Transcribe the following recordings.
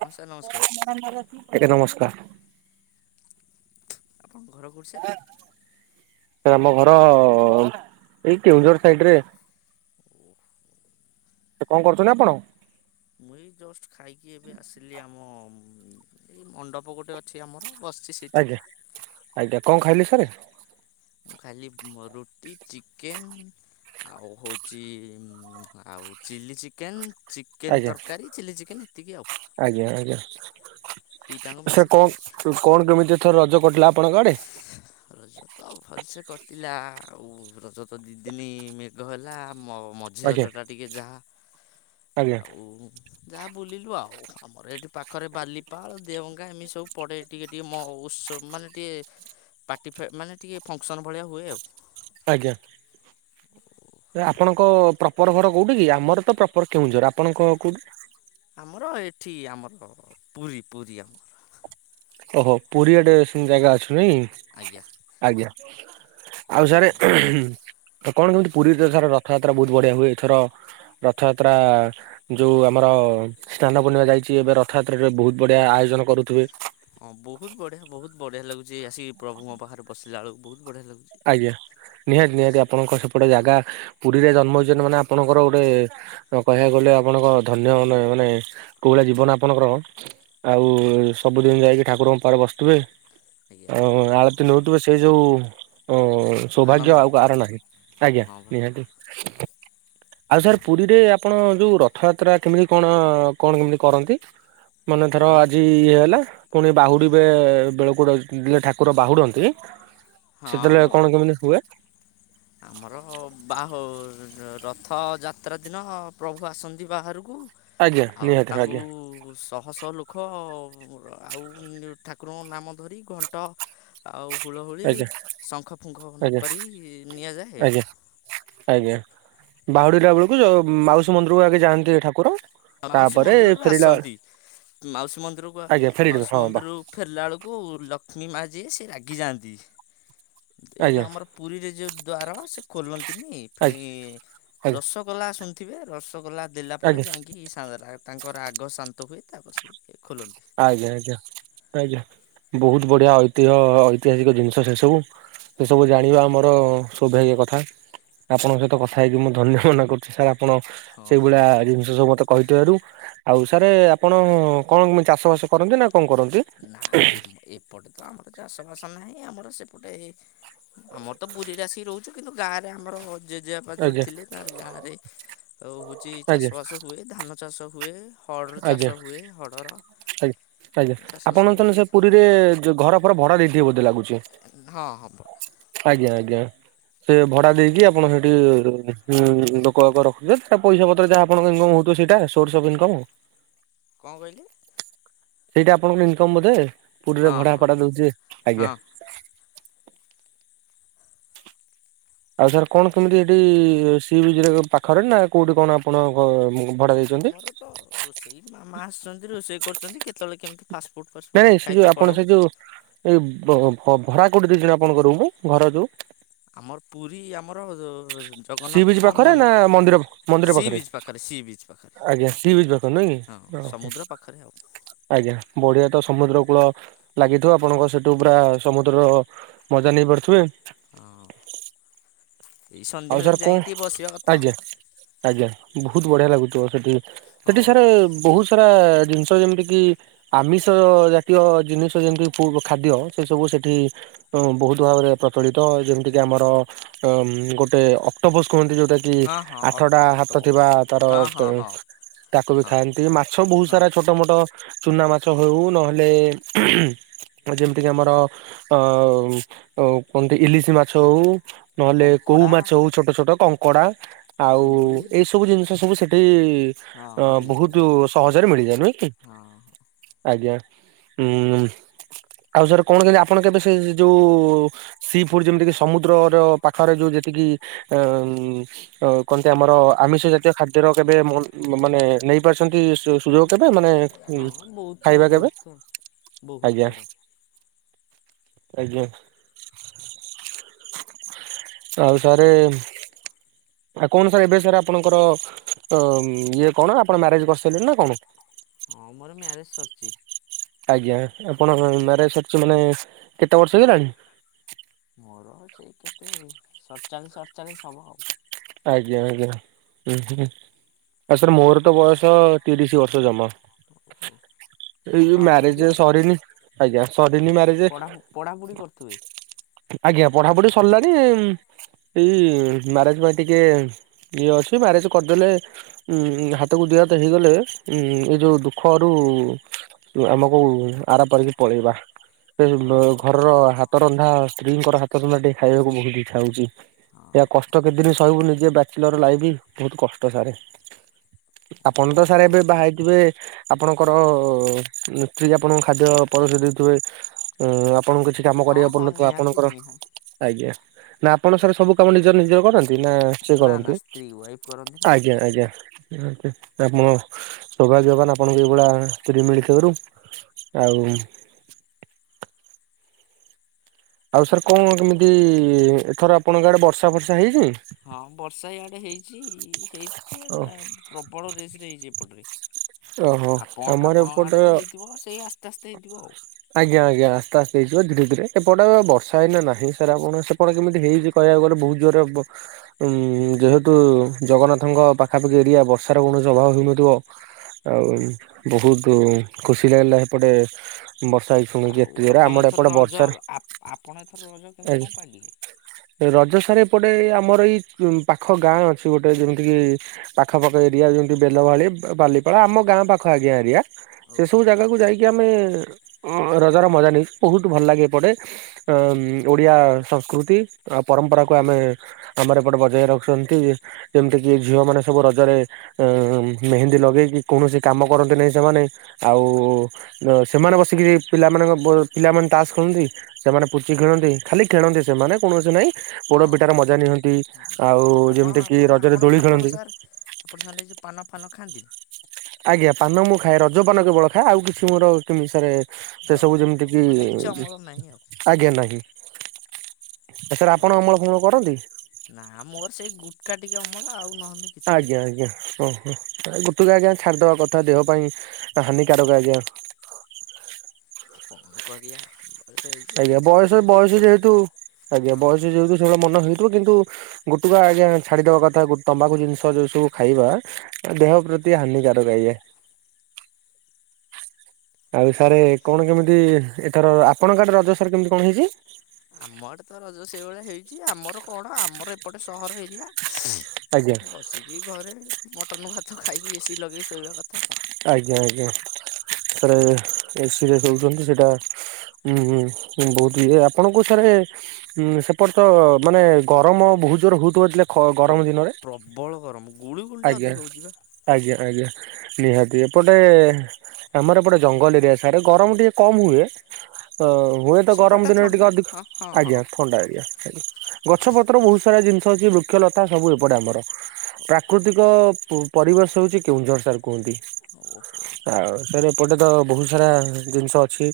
ହଁ ସାର୍ ନମସ୍କାର ନମସ୍କାର! ଆପଣଙ୍କ ଘର କୋଉଠି ସାର୍? ସା ଆମ ଘର ଏଇ କେଉଁଝର ସାଇଡରେ। ସେ କଣ କରୁଛନ୍ତି ଆପଣ? ମୁଁ ଏଇ ଯଷ୍ଟ ଖାଇକି ଏବେ ଆସିଲି, ଆମ ଏଇ ମଣ୍ଡପ ଗୋଟେ ଅଛି ଆମର ବସ୍ଚି ଆଜ୍ଞା-ଆଜ୍ଞା! କଣ ଖାଇଲେ ସାରେ? ମୁଁ ଖାଲି ରୁଟି, ଚିକେନ ଆଉ ହୋଉଛି, ଆଉ ଚିଲ୍ଲି ଚିକେନ୍। ଚିକେନ ଆଜ୍ଞା ତରକାରୀ, ଚିଲ୍ଲି ଚିକେନ୍ ଏତିକି ଆଉ। ଆଜ୍ଞା ଆଜ୍ଞା ଦିଇଟାଙ୍କୁ ସାର୍ ମିଶିକି କଣ ଖାଇଲି। କଣ କେମିତି, ଏଥର ରଜ କଟିଲା ଆପଣଙ୍କ ଆଡେ? ରଜ ତ ଭଲସେ କଟିଲା ଆଉ ରଜ ତ ଦିଇଦିନି ମେଘ ହେଲା ମ ମ। ଆଜ୍ଞା ମଝିରଜଟା ଟିକେ ଯାହା ଆଜ୍ଞା ଆଉ। ଯାହା ବୁଲିଲୁ ଆଉ ଆମର ଏଠି ପାଖରେ ବାଲିପାଳ ଦେଓଙ୍ଗା ଏମି ସବୁ ପଡେ। ଟିକେ ଟିକେ ମଉତ୍ସବ ମାନେ ଟିକିେ ପାର୍ଟି ମାନେ ଟିକେ ଫଙ୍କସନ୍ ଭଳିଆ ହୁଏ ଆଉ। ଆଜ୍ଞା। । [unintelligible] ଆପଣଙ୍କ ପ୍ରପର ଘର କୋଉଠି କି ଆମର ତ ପ୍ରପର କେଉଁଝର ଆପଣଙ୍କ କୋଉଠି। ଆମର ଏଠି ଆମର ପୁରୀ ପୁରୀ ଆମର। ଓହୋ ପୁରୀଆଡେ ସେମିତି ଜାଗା ଅଛି ନାଇଁ। ଆଜ୍ଞା। ଆଜ୍ଞା ଆଉ ସାରେ। କଣ କେମିତି ପୁରୀରେ ସାର ରଥଯାତ୍ରା ବହୁତ୍ ବଢିଆ ହୁଏ ଏଥର ରଥଯାତ୍ରା। ଯୋଉ ଆମର ସ୍ନାନପୂର୍ଣ୍ଣିମା ଯାଇଛି ଏବେ ରଥଯାତ୍ରାରେ ବହୁତ ବଢିଆ ଆୟୋଜନ କରୁଥିବେ। ହଁ ବହୁତ ବଢିଆ ବହୁତ ବଢିଆ ଲାଗୁଛି ଏ ଆସିକି ପ୍ରଭୁଙ୍କ ପାଖରେ ବସିଲା ବେଳକୁ ବହୁତ ବଢିଆ ଲାଗୁଛି। ଆଜ୍ଞା ନିହାତି ନିହାତି ସେ ଆପଣଙ୍କ ସେପଟେ ଜାଗା ପୁରୀରେ ଜନ୍ମ ହେଉଛନ୍ତି ମାନେ ଆପଣଙ୍କର ଗୋଟେ। କହିବାକୁ ଗଲେ ଆପଣଙ୍କ ଧନ୍ୟ ମାନେ ମାନେ କୋଉଳିଆ ଜୀବନ ଆପଣଙ୍କର। ଆଉ ହଉ ସବୁଦିନ ଯାଇକି ଠାକୁରଙ୍କ ପାଖରେ ବସୁ ଥିବେ ଆଜ୍ଞା ଆଉ ହଁ ଆଳତିୀ ନଉ। ସେଇ ଯଉ। ହ ସୌଭାଗ୍ୟ ଆନନ୍ଦ ଆଉ କାହାର ନାହିଁ ଆଜ୍ଞା ହଁ ବା ନିହାତି। ଆଉ ସାର୍ ପୁରୀରେ ଆପଣ ଯୋଉ ରଥଯାତ୍ରା କେମିତି କଣ କଣ କେମିତି କରନ୍ତି। ମାନେ ଧର ଆପଣ ଆଜି ଇଏ ହେଲା। ପୁଣି ବାହୁଡ଼ିବେ ଏ ବେଳକୁଡେ ଠାକୁର ବାହୁଡ଼ନ୍ତି। ହଁ ସେତେବେଳେ କଣ କେମିତି ହୁଏ। ଆମର ବାହୁ ରଥଯାତ୍ରା ଦିନ ପ୍ରଭୁ ଆସନ୍ତି ବାହାରକୁ। ଆଜ୍ଞା ଆଉ ନିହାତି ତାଙ୍କୁ ଆଜ୍ଞା ଶହ ଶହ ଲୋକ। ମୁଖ ଆଉ ଠାକୁରଙ୍କ ନାମ ଧରି ଘଣ୍ଟ। ଆଉ ହୁଳହୁଳି ଆଜ୍ଞା। ଶଙ୍ଖ ଫୁଙ୍ଖ ନ ଆଜ୍ଞା କରି। ନିଆଯାଏ ଆଜ୍ଞା। ଆଜ୍ଞା ବାହୁଡିଲା ବେଳକୁ ଯୋଉ ମାଉସୀ ମନ୍ଦିରକୁ ଆଗେ ଯାଆନ୍ତି ଠାକୁର। ମାଉସୀ ତାପରେ ମନ୍ଦିରରୁ ଫେରିଲା ଆସନ୍ତି ମାଉସୀ ମନ୍ଦିରକୁ ଆଜ୍ଞା ଫେରିଲେ ମାଉସୀ ହଁ ବା ମନ୍ଦିରରୁ। ଫେରିଲା ବେଳକୁ ଲକ୍ଷ୍ମୀ ମା ଯିଏ ସେ ରାଗିଯାଆନ୍ତି ଏଇ ଯୋଉ ଆଜ୍ଞା ଆମର। ପୁରୀରେ ଯୋଉ ଦ୍ଵାର ସେ ଖୋଲନ୍ତିନି ଫେଣି। ଆଜ୍ଞା ଆଜ୍ଞା ରସଗୋଲା ଶୁଣିଥିବେ ରସଗୋଲା ଦେଲା ପରେ ଆଜ୍ଞା ଯାଇଁକି। କି ତାଙ୍କର ରାଗ ଶାନ୍ତ ହୁଏ ତାପରେ ସେ ଖୋଲନ୍ତି। ଆଜ୍ଞା ଆଜ୍ଞା ଆଜ୍ଞା ବହୁତ୍ ବଢିଆ ଐତିହ ଐତିହାସିକ ଜିନିଷ ସେ ସବୁ। ସେ ସବୁ ଜାଣିବା ଆମର ସ୍ଵଭାଗ୍ୟ କଥା। ଆପଣଙ୍କ ହଁ ସହିତ କଥା ହେଇକି ମୁଁ ଧନ୍ୟ ମନେ କରୁଛି ସାର୍ ଆପଣ ହଁ। ସେଇଭଳିଆ ଜିନିଷ ସବୁ ମତେ। କହିଥିବାରୁ ଆଉ ସାରେ ଆପଣ କଣ ଚାଷ ବାସ କରନ୍ତି ନା କଣ କରନ୍ତି। ନା ଏପଟେ ତ ଆମର ଚାଷ ବାସ ନାହିଁ ଆମର ସେପଟେ। ଆମର ତ ପୁରୀରେ ଆସିିକି ରହୁଛୁ କିନ୍ତୁ ଗାଁରେ ଆମର। ଜେଜେବାପା ଯୋଉଠି ଆଜ୍ଞା ଥିଲେ ତାଙ୍କର ଗାଁରେ ହଉଛି ଚାଷ ଆଜ୍ଞା ବାସ ହୁଏ ଧାନ ଚାଷ ହୁଏ। ହଡ଼୍ର ଆଜ୍ଞା। ଚାଷ ହୁଏ ହଡ଼ର। ଆଜ୍ଞା ଆଜ୍ଞା ଚାଷ ଆପଣ ସବୁ ତନ ହୁଏ ସେ ପୁରୀରେ ଯ ଘର ଫର ଭଡା ଦେଇଥିବେ ବୋଧେ ଲାଗୁଛି। ହଁ ହବ। ଆଜ୍ଞା ଆଜ୍ଞା। ସେ ଭଡା ଦେଇକି ଆପଣ ସେଠି ଲୋକ ରଖୁଥିବେ ତା ପଇସା ପତ୍ର ଯାହା ଆପଣଙ୍କ ଇନକମ ହଉ ସେଇଟା ସୋର୍ସ ଅଫ୍ ଇନକମ୍। କଣ କହିଲେ? ସେଇଟା ଆପଣଙ୍କୁ ଇନକମ ବୋଧେ ପୁରୀରେ ହଁ ଭଡା ହଁ ଫଡା ଦଉଥିବେ ଆଜ୍ଞା। ହଁ ଆଉ ସାର୍ କଣ କେମିତି ଏଠି ସି ବିଜ ପାଖରେ ନା କୋଉଠି କଣ ଆପଣଙ୍କ ନା ଆମର ତ ରୋଷେଇ ମାମା ଆସୁଛନ୍ତି ରୋଷେଇ କରୁଛନ୍ତି କେତେ ବେଳେ କେମତି ଫାଷ୍ଟଫୁଡ଼ ନାଇଁ ଫାଷ୍ଟଫୁଡ ନାଇଁ ଟିକେ ସେ ଯୋଉ ଖାଇତେ ଆପଣ ପଳଉ। ସେ ଯୋଉ ଏଇ ଭରା କୋଉଠି ଦିଇ ଜଣ ଆପଣ କରୁ ଘର ଯୋଉ। ଆମର ପୁରୀ ଆମର ର ସି ବିଜ ପାଖରେ ନା ମନ୍ଦିର ମନ୍ଦିର ସି ପାଖରେ ବିଚ୍ ସି ବିଚ୍ ପାଖରେ ଆଜ୍ଞା ସ ବି ପାଖ ରେ ନାଇ ହଁ କି ଓହୋ। ସମୁଦ୍ର ପାଖରେ ଆଉ ଆଜ୍ଞା ବଢିଆ ତ ସମୁଦ୍ର କୂଳ ଲାଗିଥିବ ଆପଣଙ୍କ ସେଠୁ ପୁରା ସମୁଦ୍ରର ମଜା ନେଇ ପାରୁଥିବେ। ହଁ ଏଇ ଆଉ ସନ୍ଧ୍ୟାବେଳେ ସାର୍ କଣ ଯାଇକି ଟିକେ ବସିବା କଥା। ଆଜ୍ଞା ଆଜ୍ଞା ବହୁତ ବଢିଆ ଲାଗୁଥିବ ସେଠି, ସେଠି ହଁ ସାର୍ ବହୁତ ସାରା ଜିନିଷ ଯେମିତି କିି ଆମିଷ ଜାତୀୟ ଜିନିଷ ଯେମିତି [inaudible] ଖାଦ୍ୟ ସେ ସବୁ ସେଠି ବହୁତ ଭାବରେ ପ୍ରଚଳିତ, ଯେମିତି କିି ଆମର ଅ ଗୋଟେ ଅକ୍ଟୋପସ କୁହନ୍ତି ଯୋଉଟା କି କି ହଁ ହଁ ଆଠଟା ହାତ ଅକ୍ଟୋପକ୍ସ ଥିବା ତାର ହଁ ହଁ ହଁ ତାକୁ ବି ହଁ ଖାଆନ୍ତି ମାଛ ବହୁତ ହଁ ସାରା ଛୋଟ ଛୋଟ ମୋଟ ଚୁନା ମାଛ ହଉ ନହେଲେ ଉହୁ ଯେମିତିକି ଆମର ଅ କୁହନ୍ତି ଇଲିଶି ମାଛ ହଉ ନହେଲେ କୋଉ କଙ୍କଡ଼ା ମାଛ ହଉ ଛୋଟ ଛୋଟ କଙ୍କଡା ଆଉ ଚିଙ୍ଗୁଡ଼ି ଏଇ ସବୁ ଜିନିଷ ସବୁ ସେଠି ହଁ ଅ ମିଳେ ବହୁତ ମିଳେ ସହଜରେ ମିଳିଯାଏ ନୁହେଁ କି? ହଁ ଆଜ୍ଞା ଉଁ ଆଉ ସାର କଣ କେମିତି ଆପଣ କେବେ ସେ ଯୋଉ ସି ଫୁଡ୍ ଯେମିତି କିି ସମୁଦ୍ର ର ପାଖରେ ଯୋଉ ଯେତିକି ଅ ଅ କନ୍ତି ଆମର ଆମିଷ ଜାତୀୟ ଖାଦ୍ୟର କେବେ ମନ୍ ମାନେ ନେଇ ପାରିଛନ୍ତି ସୁଯୋଗ କେବେ, ମାନେ ହଁ ବହୁତ ଥର ଖାଇବା କେବେ ବହୁତ ଥର ବହୁତ ଆଜ୍ଞା। ଥର ଆଜ୍ଞା। ଆଉ ସାରେ ଆଉ କଣ ସାର୍ ଏବେ ସାର୍ ଆପଣଙ୍କର ଇଏ କଣ ଆପଣ ମ୍ୟାରେଜ କରିସାରିଲେ ନା କଣ? ହଁ ମୋର ମ୍ୟାରେଜ ସରିଛି। ଆଜ୍ଞା ଆପଣ ମ୍ୟାରେଜ ସରିଛି ମାନେ କେତେ ବର୍ଷ ହେଇଗଲାଣି? ମୋର ସେଇ କେତେ ସତଚାଳିଶ ଅଠଚାଳିଶ ହବ। ଆଜ୍ଞା ଆଜ୍ଞା ଉଁ ହୁ। ଆ ସାର୍ ମୋର ତ ବୟସ ତିରିଶ ବର୍ଷ ଜମା। ଓ ହୋ। ଏଇ ଯୋଉ ମ୍ୟାରଜ ସରିନି, ଆଜ୍ଞା ସରି ନି ମ୍ୟାରଜ ପଢ଼ା ପଢ଼ାପଢ଼ି କରୁଥିବେ ଆଜ୍ଞା ପଢାପଢି ସରିଲାଣି ଏଇ ମ୍ୟାରେଜ ପାଇଁ ଟିକେ ଇଏ ଅଛି, ମ୍ୟାରେଜ କରଦେଲେ ଉଁ ହାତକୁ ଦି ହାତ ହେଇଗଲେ ଉ ଏଇ ଯୋଉ ଦୁଃଖରୁ ଆମକୁ ଆର ପାରିକି ପଳେଇବା। ହଁ ଘରର ହାତ ରନ୍ଧା ସ୍ତ୍ରୀଙ୍କର ହାତ ରନ୍ଧା ଟିକେ ଖାଇବାକୁ ବହୁତ ଇଚ୍ଛା ହଉଛି। ଏହା ହଁ କଷ୍ଟ କେତେଦିନ ସିବୁ ନିଜେ ବ୍ୟାଚିଲର ଲାଇଫ୍, ବହୁତ କଷ୍ଟ ସାରେ। ଆପଣ ତ ସାର୍ ଓହୋ ଏବେ ବାହା ଥିବେ ଆପଣଙ୍କର ସ୍ତ୍ରୀ ଆପଣଙ୍କୁ ଖାଦ୍ୟ ପରଶି ଦେଉଥିବେ। ଉଁ ଆପଣଙ୍କୁ କିଛି କାମ ହଁ କରିବାକୁ ହଁ ପଡୁନଥିବ ନିହାତି ଆପଣଙ୍କର, ନିହାତି ଆଜ୍ଞା ନା ଆପଣ ସାର ସବୁ କାମ ନିଜେ ନିଜେ ନିଜର କରନ୍ତି ନା ସିଏ ନା ନା କରନ୍ତି, ସ୍ତ୍ରୀ ୱାଇଫ୍ କରନ୍ତି ନା ଆଜ୍ଞା ଆଜ୍ଞା ଆଛ, ଆପଣ ଯବା ଯବାନ ଆପଣଙ୍କୁ ଏଇଭଳିଆ ସ୍ତ୍ରୀ ମିଳିଥିବାରୁ ଆଉ ଆଉ ସାର୍ କଣ କେମିତି ଏଥର ଆପଣଙ୍କ ଆଡ଼େ ବର୍ଷା ଫର୍ଷା ହେଇଛି? ହଁ ବର୍ଷା ଇଆଡେ ହେଇଛି, ଓ ହେଇଥିଲା ପ୍ରବଳ ରେସରେ ହେଇଛି ଏପଟରେ। ଓହୋ ଆପଣ ଆମର ଆପଣଙ୍କ ଏପଟେ ଆଡେ ତ ହେଇଥିବ ସେଇ ଆସ୍ତେ ଆସ୍ତେ ହେଇଥିବ ଆଉ। ଆଜ୍ଞା ଆଜ୍ଞା ଆସ୍ତେ ଆସ୍ତେ ହେଇଥିବ ଧୀରେ ଧୀରେ, ଏପଟ ବର୍ଷା ଏଇନା ନାହିଁ, ସାର୍ ଆପଣ ସେପଟ କେମିତି ହେଇଚି କହିବାକୁ ଗଲେ ବହୁତ ଜୋରରେ ବ ଉଁ ଯେହେତୁ ଜଗନ୍ନାଥଙ୍କ ପାଖାପାଖି ଏରିଆ ବର୍ଷାର କୌଣସି ଅଭାବ ହେଉନଥିବ। ଆଉ ବହୁତୁ ଖୁସି ଲାଗିଲା ସେପଟେ ବର୍ଷା ହେଇିଛି ଶୁଣିକି ଆଉ ଏତେ ଜୋରେ ଆପଣ ଆମର ଏଥର ଏପଟେ ରଜ ବର୍ଷାର ଆପଣ ଏଥର ରଜ କେମିତି କଣ ଆଜ୍ଞା ପାଳିଲେ? ରଜ ସାରେ ଏପଟେ ଆମର ଏଇ ପାଖ ଗାଁ ଅଛି ଗୋଟେ ଯେମିତି କିି ପାଖପାଖ ଏରିଆ ଯମତି ବେଲ ଭାଳି, ବାଲି ହେରା ଆମ ଗାଁ ପାଖ ଆଜ୍ଞା ଏରିଆ, ସେ ସବୁ ଓହୋ। ଜାଗାକୁ ଯାଇକି କି ଆମେ ରଜର ମଜା ନେଇଛୁ ବହୁତ ଭଲ ଲାଗେ ଏପଟେ ଅ ଓଡିଆ ସଂସ୍କୃତି ଆ ପରମ୍ପରାକୁୁ ଆମେ ଆମର ଏପଟେ ବଯାୟି ରଖୁଛନ୍ତି। ଯେମିତି କିି ଝିଅ ମାନେ ସବୁ ରଜରେ ଅ ମେହେନ୍ଦୀ ଲଗେଇକି କୌଣସି କାମ କରନ୍ତି ନାହିଁ ସେମାନେ ଆଉ ସେମାନେ ବସିକିରି ପିଲାମାନଙ୍କ ବ ପିଲାମାନେ ତାସ ଖେଳନ୍ତି। ସେମାନେ ପୁଚି ଖେଳନ୍ତି ଖାଲି ଖେଣନ୍ତି ସେମାନେ କୌଣସି ନାଇଁ ପୋଡ ହଁ ପିଠାର ମଜା ନିଅନ୍ତି ଆଉ ଆପଣ ଯେମିତି କିି ଆପଣ ରଜରେ ଆପଣ ଦୋଳି ଆପଣ ଖେଳନ୍ତି। ସାର୍ ଆପଣ ସେମାନେ କି ପାନ ଫାନ ଖାଆନ୍ତି ନା? ଆଜ୍ଞା ପାନ ମୁଁ ଖାଏ ରଜ ପାନ କେବଳ ଖାଏ ଆଉ କିଛି ମୋର କେମିତି ସରେ ସେ ସବୁ ଓହୋ ହଉ ଯେମିତିକି ମାନେ କିଛି ଅମଳ ନାହିଁ ଆଉ ଆଜ୍ଞା ନାହିଁ ଆ ସାର୍ ଭଲ ଆପଣ ଅମଳ ଫମଳ କରନ୍ତି? ନା ମୋର ସେଇ ଗୁଟକା ଟିକେ ଅମଳ ଆଉ ନହେଲେ କିଛି ନାଇ। ଆଜ୍ଞା ଆଜ୍ଞା ହଁ ହ ଗୋଟୁକ ଆଜ୍ଞା ଛାଡ଼ିଦେବା କଥା ଦେହ ପାଇଁ ହାନିକାରକ ଆଜ୍ଞା। କଣ କରିଆ? ଆଜ୍ଞା ବୟସ ବୟସ ଯେହେତୁ ଆଜ୍ଞା ହଁ। ବୟସ ଯେହେତୁ ସେଗୁଡା ମନ ହୁଏ [unintelligible] କିନ୍ତୁ ଗୋଟୁକା ଆଜ୍ଞା ଛାଡିଦବା କଥା ତମ୍ବାଖୁ ଜିନିଷ ଯୋଉ ସବୁ ଖାଇବା ଦେହ ପ୍ରତି ହାନିକାରକ ଆଜ୍ଞା। ଆଉ ସାରେ କଣ କେମିତି ଏଥର ଆପଣଙ୍କ ଆଡେ ରଜ ସାର୍ କେମିତି କଣ ହେଇଛି? ଆମ ଆଡେ ତ ରଜ ସେଇଭଳିଆ ହେଇଚି ଆମର କଣ ଆମର ଏପଟେ ସହର ଏରିଆ। ଆଜ୍ଞା ବସିକି ଘରେ ମଟନ ଭାତ ଖାଇକି ଏସିି ଲଗେଇ ଶୋଇବା କଥା କଣ। ଆଜ୍ଞା ଆଜ୍ଞା ସେରେ ଏ ସିରେ ହେଉଛନ୍ତି ସେଇଟା ହୁଁ ହୁଁ ବହୁତ ଇଏ ଆପଣଙ୍କୁ ସାରେ ହୁଁ ସେପଟେ ତ ମାନେ ଗରମ ବହୁତ ଜୋର ହଉଥିବ ଲା ପ୍ର ପ୍ରବଳ ଗରମ ଗୁଳୁ ଗୁଳିଟା ଆଜ୍ଞା ଅଧିକ ହେଉଛି ବା। ଆଜ୍ଞା ଆଜ୍ଞା ନିହାତି ଏପଟେ ଆମର ଏପଟେ ଜଙ୍ଗଲ ଏରିଆ ସାଡେ ଗରମ ଟିକେ କମ୍ ହୁଏ। ଅ ହୁଏତ ଗରମ ସେପଟଟା ଦିନରେ ଟିକେ ଥଣ୍ଡା ଅଧିକ, ହଁ ହଁ ଆଜ୍ଞା ହଁ ଥଣ୍ଡା ଆଜ୍ଞା। ଗଛ ପତ୍ର ବହୁତ ସାରା ଜିନିଷ ଅଛି ବୃକ୍ଷ ଲତା ସବୁ ଏପଟେ ଆମର। ଓହୋ ପ୍ରାକୃତିକ ପରିବେଶ ହଉଛି କେଉଁଝର ସାର୍ କୁହନ୍ତି। ଓହୋ ଆଉ ସାର୍ ଏପଟେ ତ ବହୁତ ସାରା ଜିନିଷ ଅଛି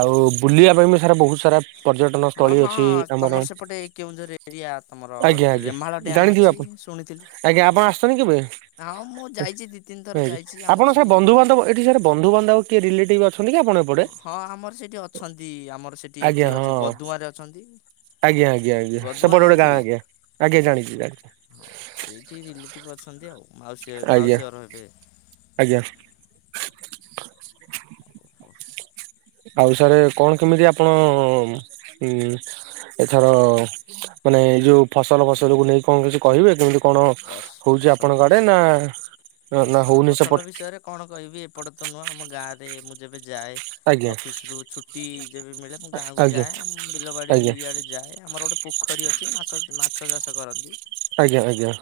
ଆଉ ବୁଲିବା ପାଇଁ ବି ସାର ବହୁତ ସାରା ପର୍ଯ୍ୟଟନ ହଁ ସ୍ଥଳୀ ହଁ ଅଛି ତମର ଆମର ସେପଟେ କେଉଁଝର ଏରିଆ ତମର ଆଜ୍ଞା ଆଜ୍ଞା ରେମାଳ ଡ୍ୟାମ୍ ଜାଣିଥିବେ ଅଛି ଆପଣ। ଶୁଣିଥିଲି। ଆଜ୍ଞା ହଁ ଆପଣ ଆସିଛନ୍ତିି କେବେ? ହଁ ମୁଁ ଯାଇଛି ଦି ଏଇଠି ଆପଣ ସାର୍ ବନ୍ଧୁବାନ୍ଧବ ଏଠି ସାର୍ ବନ୍ଧୁବାନ୍ଧବ କିଏ ରିଲେଟିଭ ଅଛନ୍ତି କି ଆପଣ ଏପଟେ? ହଁ ହଁ ଆମର ସେଠି ଅଛନ୍ତି ଆମର ସେଇଠି ଆଜ୍ଞା ଏଠି ଅଛି ହଁ ଗଦୁଆଁରେ ଅଛନ୍ତି। ଆଜ୍ଞା ଆଜ୍ଞା ଆଜ୍ଞା ଗଦୁଆଁ ସେପଟେ ଗୋଟେ ଗାଁ ଜାଣିଥିବେ? ଆଜ୍ଞା ଆଜ୍ଞା ଜାଣିଛି ଜାଣିଛି। ହଁ ସେଇଠି ରିଲେଟିଭ ଅଛନ୍ତି ଆଉ ମାଉସୀ ଆଜ୍ଞା ମାଉସୀ ଘର ହେବେ। ଆଜ୍ଞା। ଆଉ ସାରେ କଣ କେମିତି ଆପଣ ଉଁ ଏଥର ମାନେ ଏଇ ଯୋଉ ଫସଲ ଫସଲକୁୁ ନେଇ କଣ କିଛି କହିବେ କେମିତି କଣ ପସ ହଉଛି ଫସଲ ଆପଣଙ୍କ ଫସ ଆଡେ ନା ନା ଫସଲ ହଉନି ଫସଲ ସେପଟ୍ ବିଷୟରେ କଣ କହିବି ଏପଟେ ତ ନୂଆଁ ଆମ ଗାଁ ରେ ମୁଁ ଯେବେ ଯାଏ ଆଜ୍ଞା ଅଫିସ ରୁ ଛୁଟି ଯେବେ ମିଳେ ମୁଁ ଗାଁକୁ ଆଜ୍ଞା ଯାଏ ଆମ ବିଲବାଡି ଆଜ୍ଞା ଇଡେ ଯାଏ ଆମର ଗୋଟେ ପୋଖରୀ ଅଛି ମାଛ ମାଛ ଚାଷ କରନ୍ତି। ଆଜ୍ଞା ଆଜ୍ଞା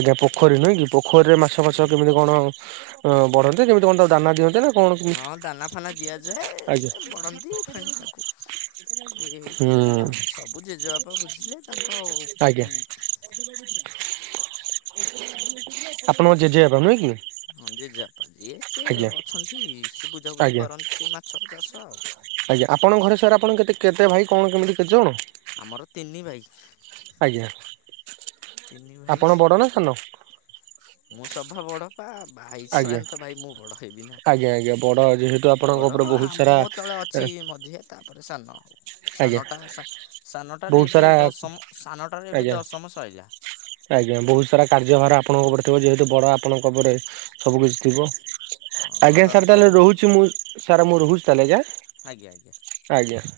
ଆଜ୍ଞା ପୋଖରୀ ନୁହେଁ କି ପୋଖରୀରେ ମାଛ ଫାଛ ଆଜ୍ଞା। କେମିତି କଣ ଅ ବଢନ୍ତି କେମତି କଣ ତାକୁ ଦାନା ଦିଅନ୍ତି ନା। କଣ କେମିତି? ହଁ ଦାନା ଫାନା ଦିଆଯାଏ ଆଜ୍ଞା ସେ ବଢନ୍ତି ଫେଣି ତାକୁ ଇଏ ହେଇକି ହୁଁ ଏଇଟା ସବୁ ଜେଜେବାପା ବୁଝିଲେ ତାଙ୍କ ଉଁ ଝ [inaudible] ଆପଣଙ୍କ ଜେଜେ ବାପା ନୁହେଁ କି? ହଁ ଜେଜେ ବାପା ଇଏ ସିଏ ଆଜ୍ଞା ଅଛନ୍ତି ସେ ବୁଝାବୁଝି ଆଜ୍ଞା କରନ୍ତି ସେ ମାଛ ଚାଷ ଆଉ। ଆଜ୍ଞା ଆପଣଙ୍କ ଘରେ ସାର୍ ଆପଣ କେତେ କେତେ ଭାଇ କଣ କେମିତି କେତେ ଜଣ। ଆମର ତିନି ଭାଇ। ଆଜ୍ଞା ତିନି ଭାଇ ଆପଣ ବଡ ନା ସାନ? ମୁଁ ସଭା ବଡ଼। ପା ଭାଇ ଆଜ୍ଞା ଛୁଆନ୍ତ ତ ଭାଇ ମୁଁ ବଡ ହେବି ନା ଆଜ୍ଞା ଆଜ୍ଞା ବଡ ଯେହେତୁ ଆପଣଙ୍କ ବଡ ଉପରେ ଆ ବହୁତ ସାରା ମୋ ତଳ ଅଛି ମଝିଆ ତାପରେ ସାନ ଆଉ। ଆଜ୍ଞା ସାନଟା ସା ସାନଟାରେ ବହୁତ ଏବେ ସାରା ଦଶମ ସାନଟାରେ ଏବେ ଆଜ୍ଞା ଦଶମ ସଇଲା। ଆଜ୍ଞା ବହୁତ ସାରା କାର୍ଯ୍ୟଭାରା ଆପଣଙ୍କ ଉପରେ ଥିବ ଯେହେତୁ ବଡ଼ ଆପଣଙ୍କ ଉପରେ ସବୁ କିିଛି ଥିବ। ହଁ ଆଜ୍ଞା ଘରର ସାର୍ ତାହେଲେ ସବୁ ରହୁଛି ମୁଁ ସାର୍ ମୁଁ ରହୁଛି ତାହେଲେ ଆଜ୍ଞା ଆଜ୍ଞା।